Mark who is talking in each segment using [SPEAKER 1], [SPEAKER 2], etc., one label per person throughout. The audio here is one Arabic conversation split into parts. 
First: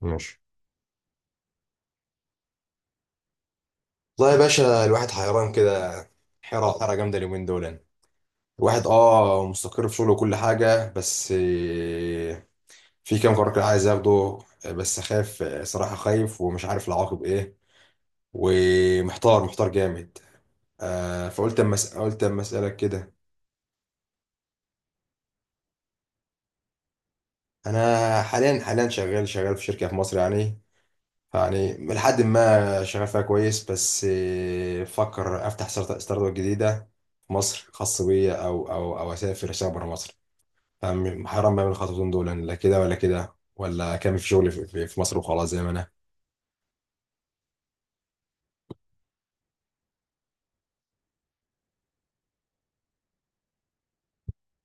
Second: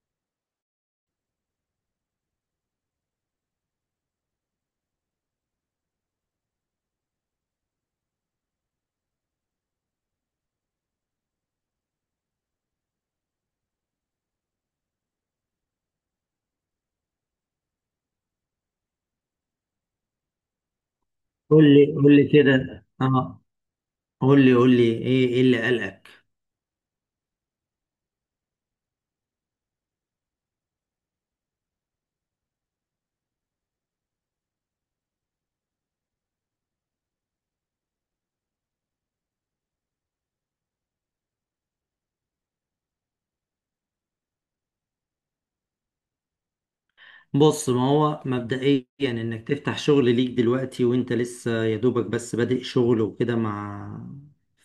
[SPEAKER 1] ماشي. والله يا باشا الواحد حيران كده، حيرة حيرة جامدة اليومين دول يعني. الواحد مستقر في شغله وكل حاجة، بس في كام قرار كده عايز اخده. بس خايف، صراحة خايف ومش عارف العواقب ايه، ومحتار محتار جامد. فقلت
[SPEAKER 2] قول
[SPEAKER 1] اما
[SPEAKER 2] لي قول
[SPEAKER 1] قلت
[SPEAKER 2] لي
[SPEAKER 1] اما اسألك
[SPEAKER 2] كده
[SPEAKER 1] كده.
[SPEAKER 2] اه قول لي ايه اللي قلقك؟
[SPEAKER 1] انا حاليا شغال في شركة في مصر، يعني لحد ما شغال فيها كويس، بس بفكر افتح ستارت اب جديدة في مصر خاص بيا، او او اسافر اشتغل بره مصر. فاهم؟ حرام بعمل الخطوتين دول يعني، لا كده ولا كده، ولا كامل في شغلي في مصر وخلاص زي ما انا.
[SPEAKER 2] بص، ما هو مبدئيا انك تفتح شغل ليك دلوقتي وانت لسه يا دوبك بس بادئ شغل وكده، مع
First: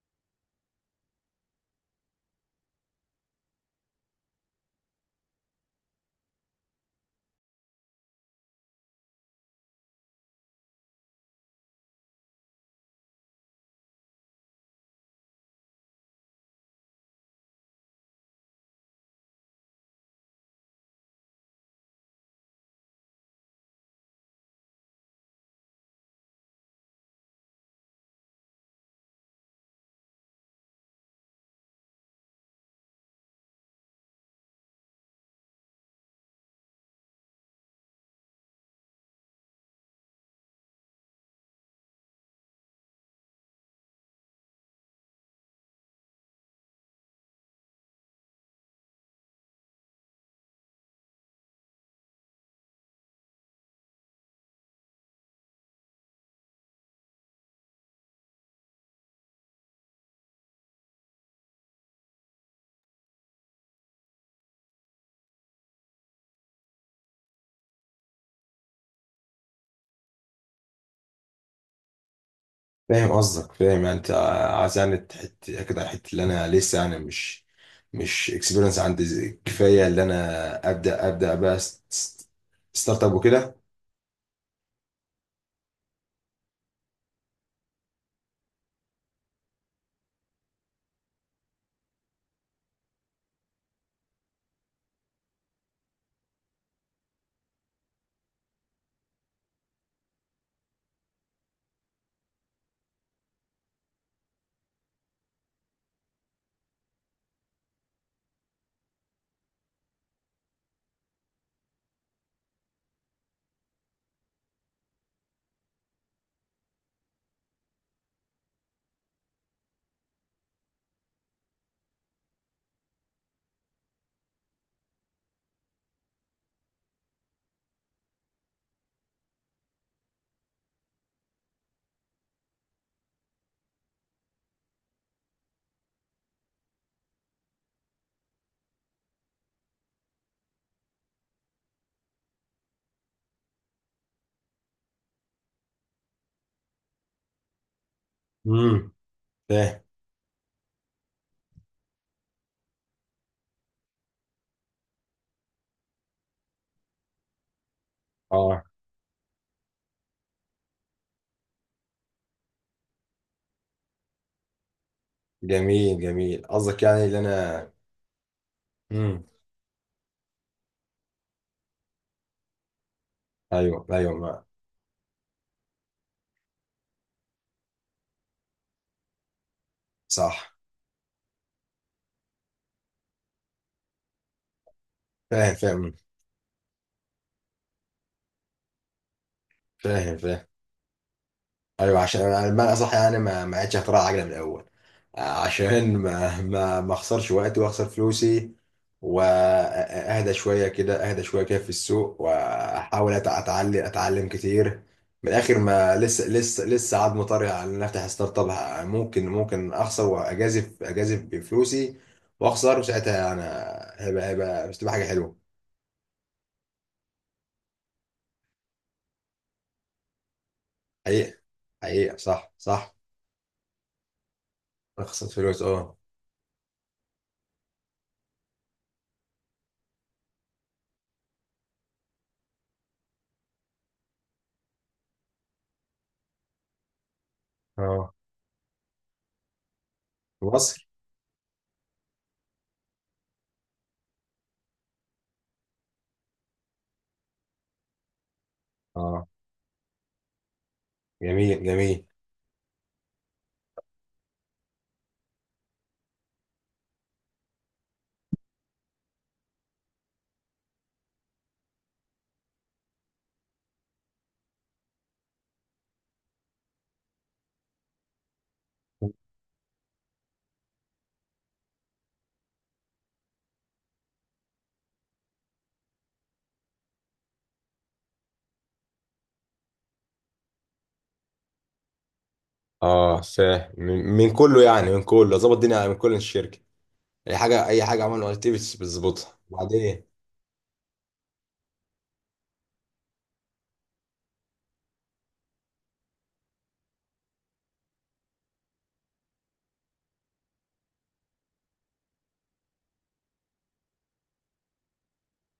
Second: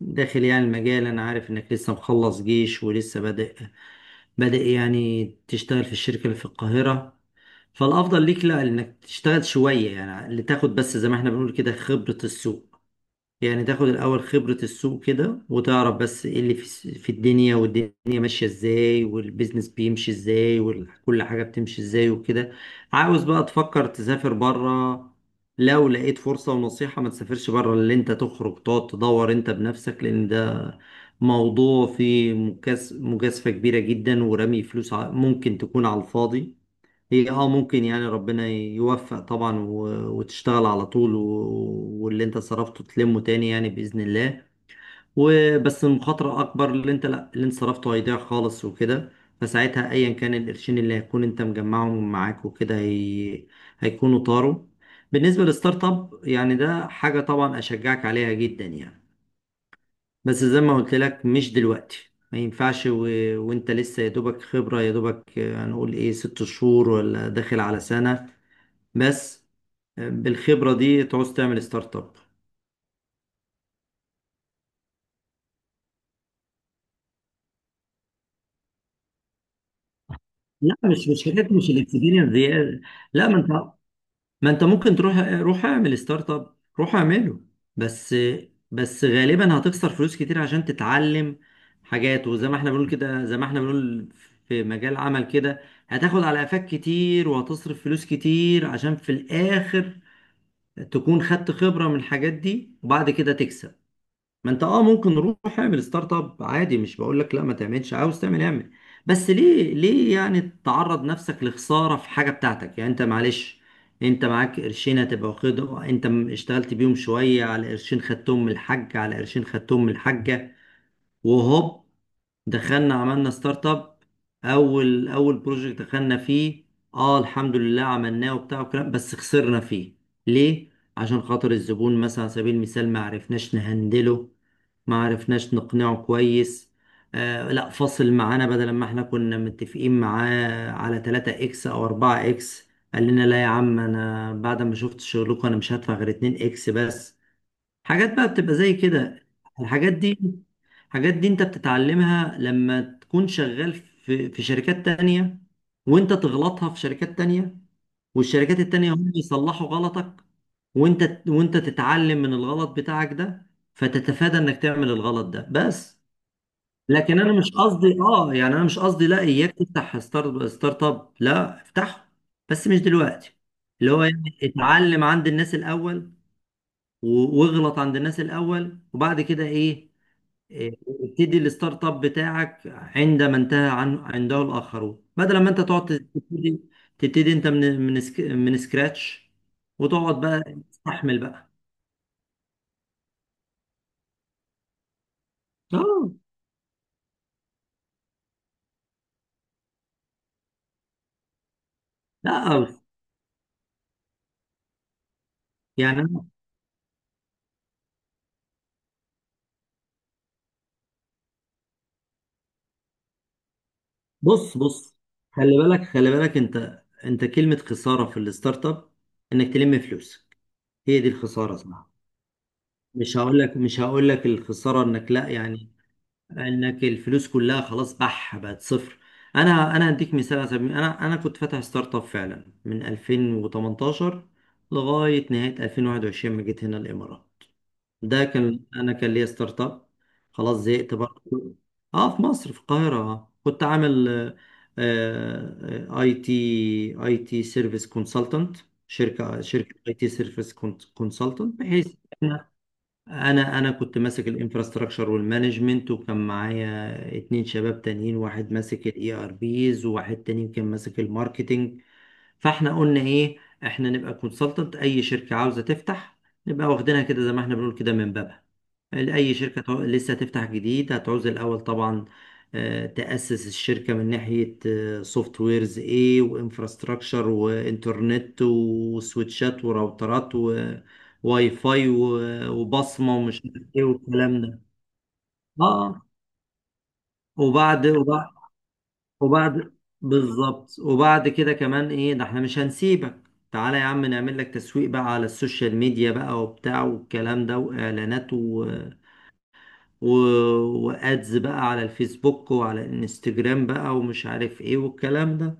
[SPEAKER 2] داخل يعني المجال. انا عارف انك لسه مخلص جيش ولسه بادئ يعني تشتغل في الشركة اللي في القاهرة. فالافضل ليك، لا، انك تشتغل شوية يعني، لتاخد بس زي ما احنا بنقول كده خبرة السوق. يعني تاخد الأول خبرة السوق كده وتعرف بس ايه اللي في الدنيا، والدنيا ماشية ازاي، والبيزنس بيمشي ازاي، وكل حاجة بتمشي ازاي وكده. عاوز بقى تفكر تسافر بره، لو لقيت فرصة، ونصيحة ما تسافرش بره اللي انت تخرج تقعد تدور انت بنفسك، لأن ده موضوع فيه مجازفة كبيرة جدا، ورمي فلوس ممكن تكون على الفاضي. هي اه ممكن يعني ربنا يوفق طبعا وتشتغل على طول واللي انت صرفته تلمه تاني يعني بإذن الله. وبس المخاطرة أكبر، اللي انت لا، اللي انت صرفته هيضيع خالص وكده. فساعتها أيا كان القرشين اللي هيكون انت مجمعهم معاك وكده هي... هيكونوا طاروا. بالنسبة للستارت اب، يعني ده حاجة طبعا أشجعك عليها جدا يعني، بس زي ما قلت لك مش دلوقتي، ما ينفعش. و... وانت لسه يا دوبك خبرة يا دوبك هنقول ايه، ست شهور ولا داخل على سنة بس. بالخبرة دي تعوز تعمل ستارت اب؟
[SPEAKER 1] فاهم قصدك، فاهم يعني انت عايز يعني تحت كده الحته اللي انا لسه يعني مش اكسبيرينس عندي كفايه، اللي انا
[SPEAKER 2] لا،
[SPEAKER 1] ابدا
[SPEAKER 2] مش
[SPEAKER 1] ابدا
[SPEAKER 2] حاجات،
[SPEAKER 1] بقى
[SPEAKER 2] مش الاكسبيرينس دي.
[SPEAKER 1] ستارت اب
[SPEAKER 2] لا، ما انت،
[SPEAKER 1] وكده.
[SPEAKER 2] ما انت ممكن تروح، روح اعمل ستارت اب، روح اعمله، بس، بس غالبا هتخسر فلوس كتير عشان تتعلم حاجات. وزي ما احنا بنقول كده، زي ما احنا بنقول، في مجال عمل كده هتاخد على قفاك كتير، وهتصرف فلوس كتير، عشان في الاخر تكون خدت خبرة من الحاجات دي وبعد كده تكسب. ما انت اه ممكن، روح اعمل ستارت اب عادي، مش بقول لك لا ما تعملش، عاوز تعمل اعمل، بس ليه، ليه يعني تعرض نفسك لخسارة في حاجة بتاعتك؟ يعني انت معلش، انت معاك قرشين هتبقى واخده انت اشتغلت بيهم شوية، على قرشين خدتهم من الحاج، على قرشين خدتهم من الحاجة، وهوب، دخلنا عملنا ستارت اب، اول اول بروجكت دخلنا فيه اه الحمد لله عملناه وبتاع وكلام، بس خسرنا فيه. ليه؟ عشان خاطر الزبون مثلا، على سبيل المثال، ما عرفناش نهندله، ما عرفناش نقنعه كويس. آه، لا، فصل معانا، بدل ما احنا كنا متفقين معاه على 3 اكس او 4 اكس، قال لنا لا يا عم، انا بعد ما شفت شغلكم انا مش هدفع غير 2 اكس بس. حاجات بقى بتبقى زي
[SPEAKER 1] امم،
[SPEAKER 2] كده،
[SPEAKER 1] فاهم.
[SPEAKER 2] الحاجات دي، الحاجات دي انت بتتعلمها لما تكون شغال في شركات تانية، وانت تغلطها في شركات تانية، والشركات
[SPEAKER 1] اه،
[SPEAKER 2] التانية هم يصلحوا غلطك، وانت تتعلم من الغلط بتاعك ده، فتتفادى انك تعمل الغلط ده بس.
[SPEAKER 1] جميل جميل قصدك يعني اللي
[SPEAKER 2] لكن انا مش
[SPEAKER 1] انا.
[SPEAKER 2] قصدي اه، يعني انا مش قصدي لا،
[SPEAKER 1] امم.
[SPEAKER 2] اياك تفتح ستارت اب، لا افتحه، بس مش دلوقتي.
[SPEAKER 1] ايوه
[SPEAKER 2] اللي هو
[SPEAKER 1] ايوه،
[SPEAKER 2] يعني
[SPEAKER 1] ما
[SPEAKER 2] اتعلم عند الناس الاول، واغلط عند الناس الاول، وبعد كده ايه؟
[SPEAKER 1] صح.
[SPEAKER 2] ابتدي الستارت اب بتاعك عندما انتهى عن عنده الاخرون، بدل ما
[SPEAKER 1] فاهم
[SPEAKER 2] انت تقعد
[SPEAKER 1] فاهم.
[SPEAKER 2] تبتدي، تبتدي انت من من سكراتش،
[SPEAKER 1] فاهم
[SPEAKER 2] وتقعد
[SPEAKER 1] فاهم.
[SPEAKER 2] بقى تستحمل بقى.
[SPEAKER 1] ايوه، عشان انا بمعنى اصح يعني ما عادش اختراع عجله من الاول، عشان
[SPEAKER 2] اه
[SPEAKER 1] ما اخسرش وقتي واخسر فلوسي، واهدى شويه كده اهدى شويه كده في السوق،
[SPEAKER 2] لا بس
[SPEAKER 1] واحاول اتعلم كتير. من الاخر، ما
[SPEAKER 2] يعني
[SPEAKER 1] لسه عاد مطري على ان افتح ستارت اب. ممكن اخسر واجازف، بفلوسي واخسر، وساعتها انا هيبقى
[SPEAKER 2] بص،
[SPEAKER 1] هيبقى بس تبقى
[SPEAKER 2] بص،
[SPEAKER 1] حاجه حلوه.
[SPEAKER 2] خلي بالك، خلي بالك، انت، انت كلمة خسارة في الستارت اب انك تلم فلوسك، هي دي
[SPEAKER 1] حقيقه،
[SPEAKER 2] الخسارة، صح؟
[SPEAKER 1] حقيقه صح، صح.
[SPEAKER 2] مش هقول لك الخسارة انك
[SPEAKER 1] اخسر
[SPEAKER 2] لا
[SPEAKER 1] فلوس،
[SPEAKER 2] يعني
[SPEAKER 1] اه.
[SPEAKER 2] انك الفلوس كلها خلاص بح بقت صفر. انا هديك مثال على سبيل، انا كنت فاتح ستارت اب فعلا من 2018 لغايه نهايه 2021، ما جيت هنا الامارات.
[SPEAKER 1] اه.
[SPEAKER 2] ده كان، انا كان ليا ستارت اب، خلاص
[SPEAKER 1] مصر.
[SPEAKER 2] زهقت برضه. اه في مصر، في القاهره. آه، كنت عامل اي تي، اي تي سيرفيس كونسلتنت،
[SPEAKER 1] اه.
[SPEAKER 2] شركه اي تي سيرفيس كونسلتنت.
[SPEAKER 1] جميل
[SPEAKER 2] بحيث
[SPEAKER 1] جميل.
[SPEAKER 2] انا كنت ماسك الانفراستراكشر والمانجمنت، وكان معايا اتنين شباب تانيين، واحد ماسك الاي ار بيز، وواحد تاني كان ماسك الماركتنج. فاحنا قلنا ايه، احنا نبقى كونسلتنت اي شركه عاوزه تفتح، نبقى واخدينها كده زي ما احنا بنقول كده من بابها. اي شركه لسه هتفتح جديد هتعوز الاول طبعا تاسس الشركه من ناحيه سوفت ويرز ايه، وانفراستراكشر، وانترنت، وسويتشات، وراوترات، وواي فاي، وبصمه،
[SPEAKER 1] اه،
[SPEAKER 2] ومش عارف
[SPEAKER 1] فاهم.
[SPEAKER 2] ايه
[SPEAKER 1] من
[SPEAKER 2] والكلام ده.
[SPEAKER 1] كله يعني، من كله ظبط الدنيا، من
[SPEAKER 2] اه
[SPEAKER 1] كل الشركه. اي حاجه اي
[SPEAKER 2] وبعد
[SPEAKER 1] حاجه عملوا اكتيفيتيز بتظبطها
[SPEAKER 2] وبعد
[SPEAKER 1] وبعدين.
[SPEAKER 2] بالظبط، وبعد كده كمان ايه، ده احنا مش هنسيبك، تعالى يا عم نعمل لك تسويق بقى على السوشيال ميديا بقى وبتاع والكلام ده، واعلانات و... و... وادز بقى على الفيسبوك وعلى الانستجرام بقى، ومش عارف ايه والكلام ده.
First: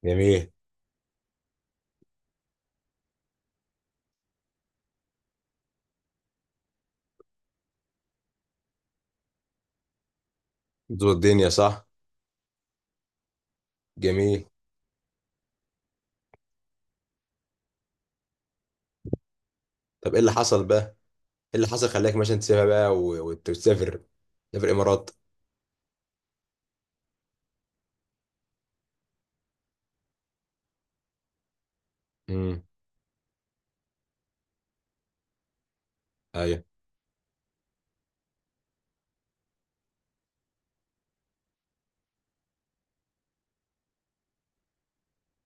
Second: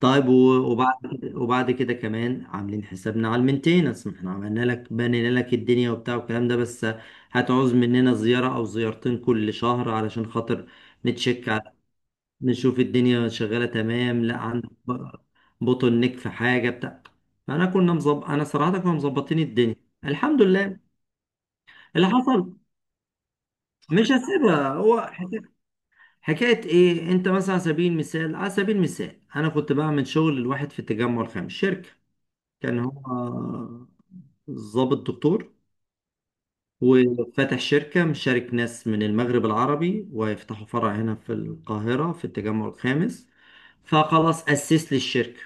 [SPEAKER 2] طيب
[SPEAKER 1] جميل.
[SPEAKER 2] وبعد كده كمان عاملين حسابنا على المينتيننس، ما احنا عملنا لك، بنينا لك الدنيا وبتاع والكلام ده، بس هتعوز مننا زيارة او زيارتين كل شهر، علشان خاطر
[SPEAKER 1] ظبط الدنيا
[SPEAKER 2] نتشيك،
[SPEAKER 1] صح.
[SPEAKER 2] نشوف الدنيا شغالة تمام، لا
[SPEAKER 1] جميل.
[SPEAKER 2] عندك بوتل نيك في حاجة بتاع. فأنا كنا مظبط، أنا صراحة كنا مظبطين الدنيا
[SPEAKER 1] طب ايه اللي
[SPEAKER 2] الحمد
[SPEAKER 1] حصل
[SPEAKER 2] لله.
[SPEAKER 1] بقى، ايه اللي حصل
[SPEAKER 2] اللي
[SPEAKER 1] خلاك مثلا
[SPEAKER 2] حصل
[SPEAKER 1] تسيبها بقى وتسافر؟
[SPEAKER 2] مش
[SPEAKER 1] تسافر
[SPEAKER 2] هسيبها،
[SPEAKER 1] الامارات.
[SPEAKER 2] حكاية إيه، أنت مثلا على سبيل المثال، على سبيل المثال، أنا كنت بعمل شغل لواحد في التجمع الخامس، شركة،
[SPEAKER 1] امم.
[SPEAKER 2] كان هو ضابط دكتور،
[SPEAKER 1] ايوه.
[SPEAKER 2] وفتح شركة مشارك ناس من المغرب العربي، ويفتحوا فرع هنا في القاهرة في التجمع الخامس. فخلاص، أسس لي الشركة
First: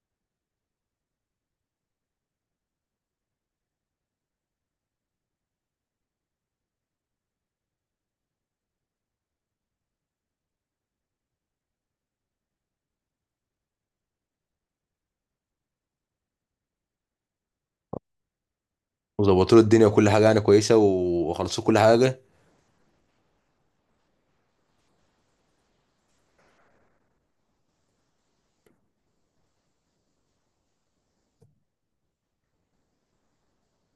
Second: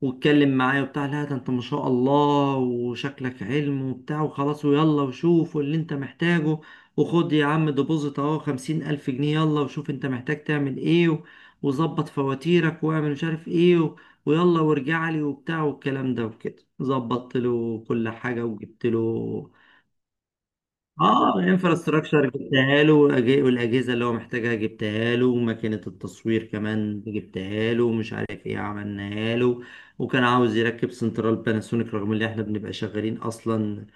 [SPEAKER 2] واتكلم معايا وبتاع، لا ده انت ما شاء الله وشكلك علم وبتاع، وخلاص ويلا وشوف واللي انت محتاجه، وخد يا عم ديبوزيت اهو خمسين ألف جنيه، يلا وشوف انت محتاج تعمل ايه، وظبط فواتيرك واعمل مش عارف ايه و... ويلا وارجع لي وبتاع والكلام ده وكده. ظبطت له كل حاجة وجبت له،
[SPEAKER 1] وظبطوا له الدنيا وكل حاجه يعني كويسه
[SPEAKER 2] اه
[SPEAKER 1] وخلصوا كل حاجه.
[SPEAKER 2] الانفراستراكشر جبتها له، والاجهزه اللي هو محتاجها جبتها له، وماكينه التصوير كمان جبتها له، ومش عارف ايه عملناها له. وكان عاوز يركب سنترال باناسونيك، رغم ان احنا بنبقى شغالين اصلا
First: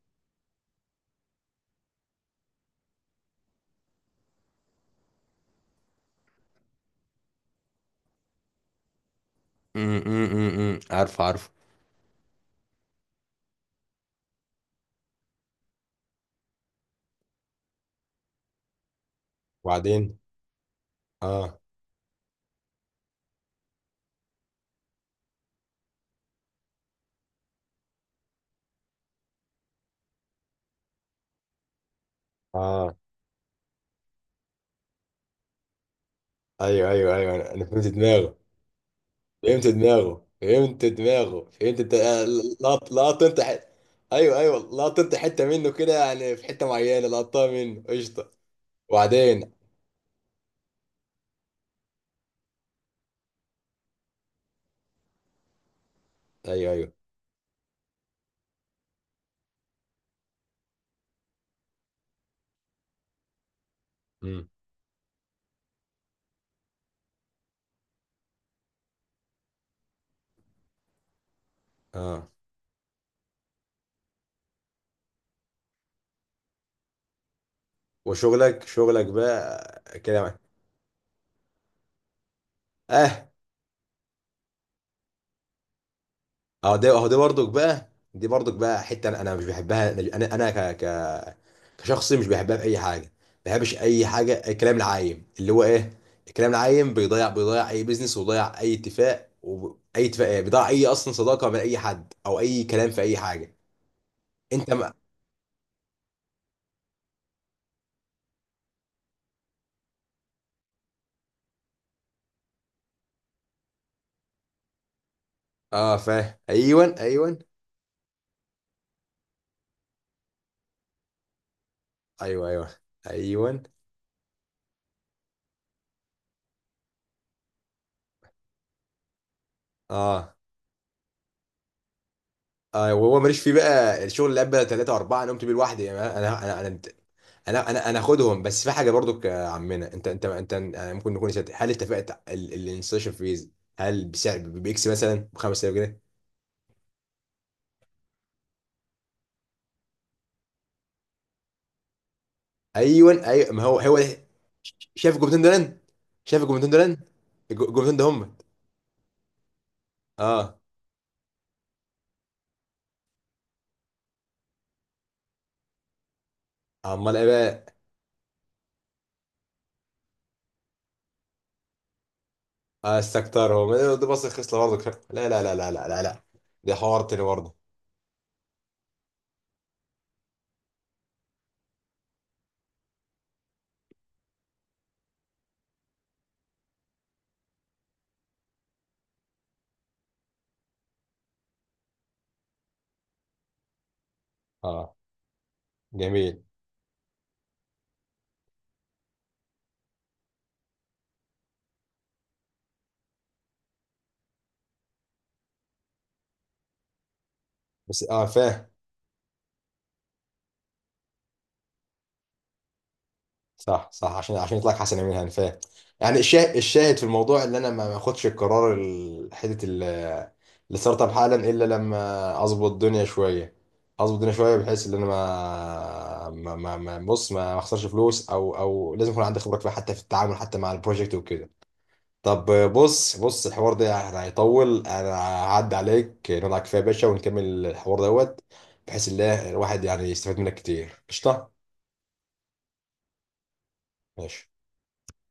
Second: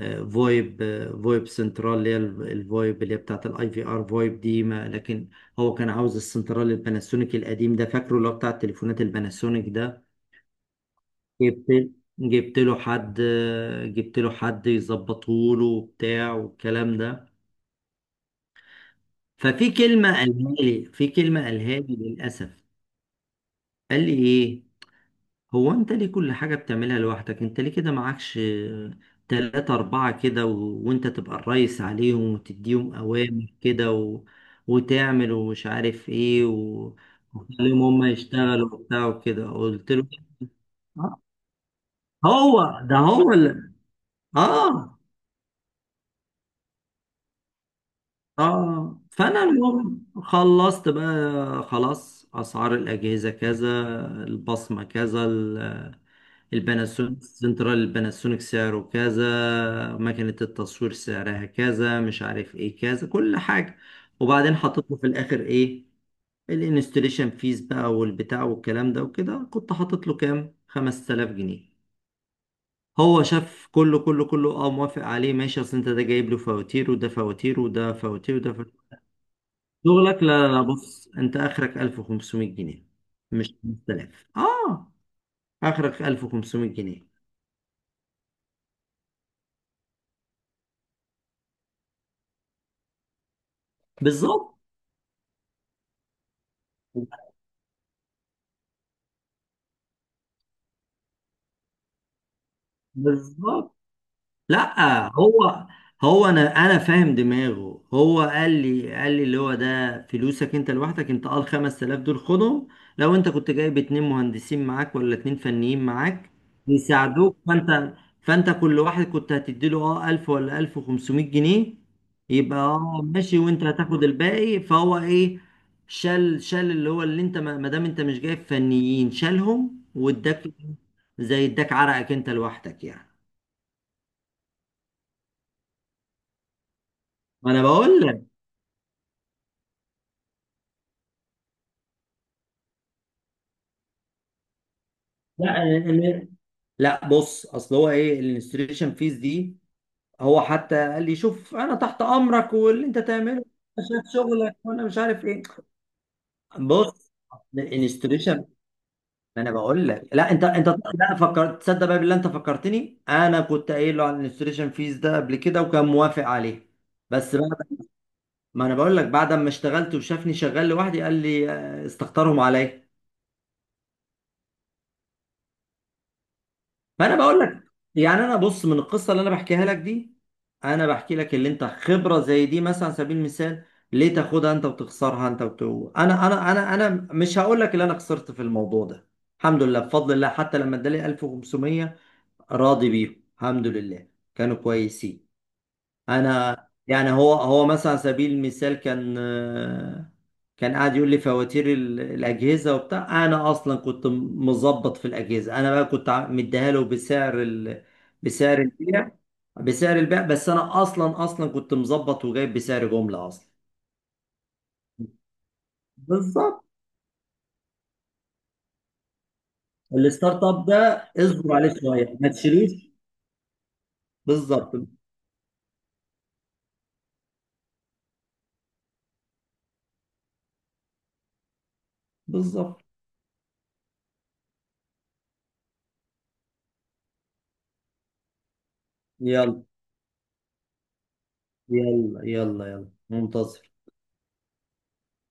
[SPEAKER 2] فويب، فويب سنترال، اللي هي الفويب اللي هي بتاعت الاي في ار فويب دي، ما لكن هو كان عاوز السنترال الباناسونيك القديم ده، فاكره، اللي هو بتاع التليفونات الباناسونيك
[SPEAKER 1] امم،
[SPEAKER 2] ده.
[SPEAKER 1] امم، امم، أمم. عارف عارف.
[SPEAKER 2] جبت جبت له حد جبت له حد يظبطه له وبتاع والكلام ده. ففي كلمة
[SPEAKER 1] وبعدين.
[SPEAKER 2] قالها لي، في كلمة
[SPEAKER 1] اه.
[SPEAKER 2] قالها لي للأسف. قال لي إيه، هو أنت ليه كل حاجة بتعملها لوحدك، أنت ليه كده معكش تلاتة أربعة كده و... وأنت تبقى الريس عليهم وتديهم
[SPEAKER 1] اه.
[SPEAKER 2] أوامر كده و... وتعمل ومش عارف إيه
[SPEAKER 1] ايوه
[SPEAKER 2] و...
[SPEAKER 1] ايوه ايوه، انا
[SPEAKER 2] وتخليهم
[SPEAKER 1] فهمت
[SPEAKER 2] هما
[SPEAKER 1] دماغك.
[SPEAKER 2] يشتغلوا وبتاع وكده.
[SPEAKER 1] فهمت
[SPEAKER 2] قلت له
[SPEAKER 1] دماغه، فهمت
[SPEAKER 2] آه،
[SPEAKER 1] دماغه، فهمت انت.
[SPEAKER 2] هو
[SPEAKER 1] لقط
[SPEAKER 2] ده،
[SPEAKER 1] لقط
[SPEAKER 2] هو
[SPEAKER 1] انت
[SPEAKER 2] اللي
[SPEAKER 1] ايوه ايوه، لقط
[SPEAKER 2] آه
[SPEAKER 1] انت حته منه كده يعني، في حته معينه لقطتها منه قشطه.
[SPEAKER 2] اه فانا
[SPEAKER 1] وبعدين.
[SPEAKER 2] اليوم خلصت بقى خلاص، اسعار الاجهزه كذا، البصمه كذا،
[SPEAKER 1] ايوه ايوه.
[SPEAKER 2] الباناسونيك، سنترال الباناسونيك سعره كذا، مكنه التصوير سعرها كذا، مش عارف ايه كذا، كل حاجه.
[SPEAKER 1] امم.
[SPEAKER 2] وبعدين حطيت له في الاخر ايه، الانستليشن فيز بقى والبتاع والكلام ده وكده، كنت حاطط له كام 5000 جنيه.
[SPEAKER 1] اه.
[SPEAKER 2] هو شاف كله كله كله اه، موافق عليه ماشي، اصل انت ده جايب له فواتير، وده فواتير، وده فواتير، وده
[SPEAKER 1] وشغلك،
[SPEAKER 2] فواتير،
[SPEAKER 1] شغلك بقى. كده
[SPEAKER 2] شغلك. لا لا لا، بص انت اخرك 1500 جنيه،
[SPEAKER 1] اه.
[SPEAKER 2] مش 5000 اه، اخرك 1500
[SPEAKER 1] اهو ده، اهو
[SPEAKER 2] جنيه
[SPEAKER 1] ده برضك بقى، دي برضك بقى حته انا مش بحبها، انا كشخص مش بحبها في اي حاجه. ما بحبش اي حاجه
[SPEAKER 2] بالظبط،
[SPEAKER 1] الكلام العايم اللي هو ايه. الكلام العايم بيضيع اي بيزنس، وبيضيع اي اتفاق، واي اتفاق ايه، بيضيع اي اصلا صداقه من اي حد، او اي كلام في اي حاجه.
[SPEAKER 2] بالظبط.
[SPEAKER 1] انت ما.
[SPEAKER 2] لا هو، هو انا فاهم دماغه، هو قال لي اللي هو ده فلوسك انت لوحدك، انت اه ال 5000 دول خدهم، لو انت كنت جايب اتنين مهندسين معاك ولا اتنين فنيين
[SPEAKER 1] اه،
[SPEAKER 2] معاك
[SPEAKER 1] فاهم. ايوه
[SPEAKER 2] يساعدوك،
[SPEAKER 1] ايوه
[SPEAKER 2] فانت كل واحد كنت هتديله اه 1000 ولا 1500 جنيه،
[SPEAKER 1] ايوه.
[SPEAKER 2] يبقى
[SPEAKER 1] ايوه
[SPEAKER 2] اه ماشي،
[SPEAKER 1] ايوه.
[SPEAKER 2] وانت هتاخد الباقي. فهو ايه، شال اللي هو اللي انت، ما ما دام انت مش جايب فنيين، شالهم
[SPEAKER 1] اه.
[SPEAKER 2] واداك، زي اداك عرقك انت لوحدك
[SPEAKER 1] آه،
[SPEAKER 2] يعني.
[SPEAKER 1] وهو ماليش فيه بقى. الشغل اللي قبل ثلاثة أربعة أنا قمت بيه لوحدي يعني. أنا أنا أنا
[SPEAKER 2] ما
[SPEAKER 1] أنا
[SPEAKER 2] انا
[SPEAKER 1] أنا أنا
[SPEAKER 2] بقول،
[SPEAKER 1] أخدهم. بس في حاجة برضو يا عمنا، أنت ممكن نكون نسيت، هل اتفقت الانستشن فيز، هل بسعر بإكس مثلا ب
[SPEAKER 2] لا
[SPEAKER 1] 5000 جنيه؟
[SPEAKER 2] يعني، لا بص، اصل هو ايه الانستريشن فيز دي، هو حتى قال لي شوف انا تحت امرك واللي انت
[SPEAKER 1] أيوه
[SPEAKER 2] تعمله،
[SPEAKER 1] أيوه، ما هو
[SPEAKER 2] أنا
[SPEAKER 1] هو
[SPEAKER 2] شايف
[SPEAKER 1] ده.
[SPEAKER 2] شغلك وانا مش
[SPEAKER 1] شايف
[SPEAKER 2] عارف
[SPEAKER 1] الجملتين
[SPEAKER 2] ايه.
[SPEAKER 1] دول، شايف الجملتين دول،
[SPEAKER 2] بص
[SPEAKER 1] الجملتين ده هم.
[SPEAKER 2] الانستريشن، ما انا بقول لك، لا، انت
[SPEAKER 1] أه.
[SPEAKER 2] انت لا فكرت تصدق بقى بالله، انت فكرتني انا كنت قايل له على الانستريشن فيز ده قبل كده وكان موافق عليه،
[SPEAKER 1] أمال إيه
[SPEAKER 2] بس بقى،
[SPEAKER 1] بقى؟
[SPEAKER 2] ما انا بقول لك، بعد ما اشتغلت وشافني شغال لوحدي قال لي استخسرهم عليا.
[SPEAKER 1] استكترهم دي. بص، الخصلة برضو، لا لا لا لا لا لا لا، ده حوار
[SPEAKER 2] ما انا
[SPEAKER 1] تاني
[SPEAKER 2] بقول
[SPEAKER 1] برضو.
[SPEAKER 2] لك يعني، انا بص، من القصه اللي انا بحكيها لك دي، انا بحكي لك اللي انت خبره زي دي، مثلا على سبيل المثال، ليه تاخدها انت وتخسرها انت انا مش هقول لك اللي انا خسرت في الموضوع ده. الحمد لله بفضل الله، حتى لما ادالي 1500 راضي بيهم الحمد لله، كانوا
[SPEAKER 1] أه.
[SPEAKER 2] كويسين.
[SPEAKER 1] جميل.
[SPEAKER 2] انا يعني، هو مثلا على سبيل المثال كان، كان قاعد يقول لي فواتير الاجهزه وبتاع، انا اصلا كنت مظبط في الاجهزه، انا بقى كنت مديها له بسعر ال...
[SPEAKER 1] بس أه،
[SPEAKER 2] بسعر
[SPEAKER 1] فاهم.
[SPEAKER 2] البيع، بسعر البيع، بس انا اصلا كنت مظبط وجايب بسعر جمله اصلا.
[SPEAKER 1] صح صح، عشان يطلع لك حسن من هان، فاهم يعني. الشاهد،
[SPEAKER 2] بالظبط،
[SPEAKER 1] في الموضوع، اللي انا ما اخدش القرار حته
[SPEAKER 2] الستارت اب ده،
[SPEAKER 1] الستارت اب حالا،
[SPEAKER 2] اصبر
[SPEAKER 1] الا
[SPEAKER 2] عليه شويه، ما
[SPEAKER 1] لما اظبط
[SPEAKER 2] تشيلوش.
[SPEAKER 1] الدنيا شويه، اظبط الدنيا شويه،
[SPEAKER 2] بالظبط،
[SPEAKER 1] بحيث ان انا بص ما اخسرش فلوس، او لازم يكون عندي خبره كفايه حتى في التعامل حتى مع البروجكت وكده. طب،
[SPEAKER 2] بالظبط.
[SPEAKER 1] بص بص. الحوار ده يعني هيطول. انا هعدي عليك نقعد على كفايه يا باشا ونكمل الحوار دوت، بحيث ان
[SPEAKER 2] يلا
[SPEAKER 1] الواحد يعني يستفاد منك كتير، قشطه.
[SPEAKER 2] يلا منتظر.
[SPEAKER 1] ماشي.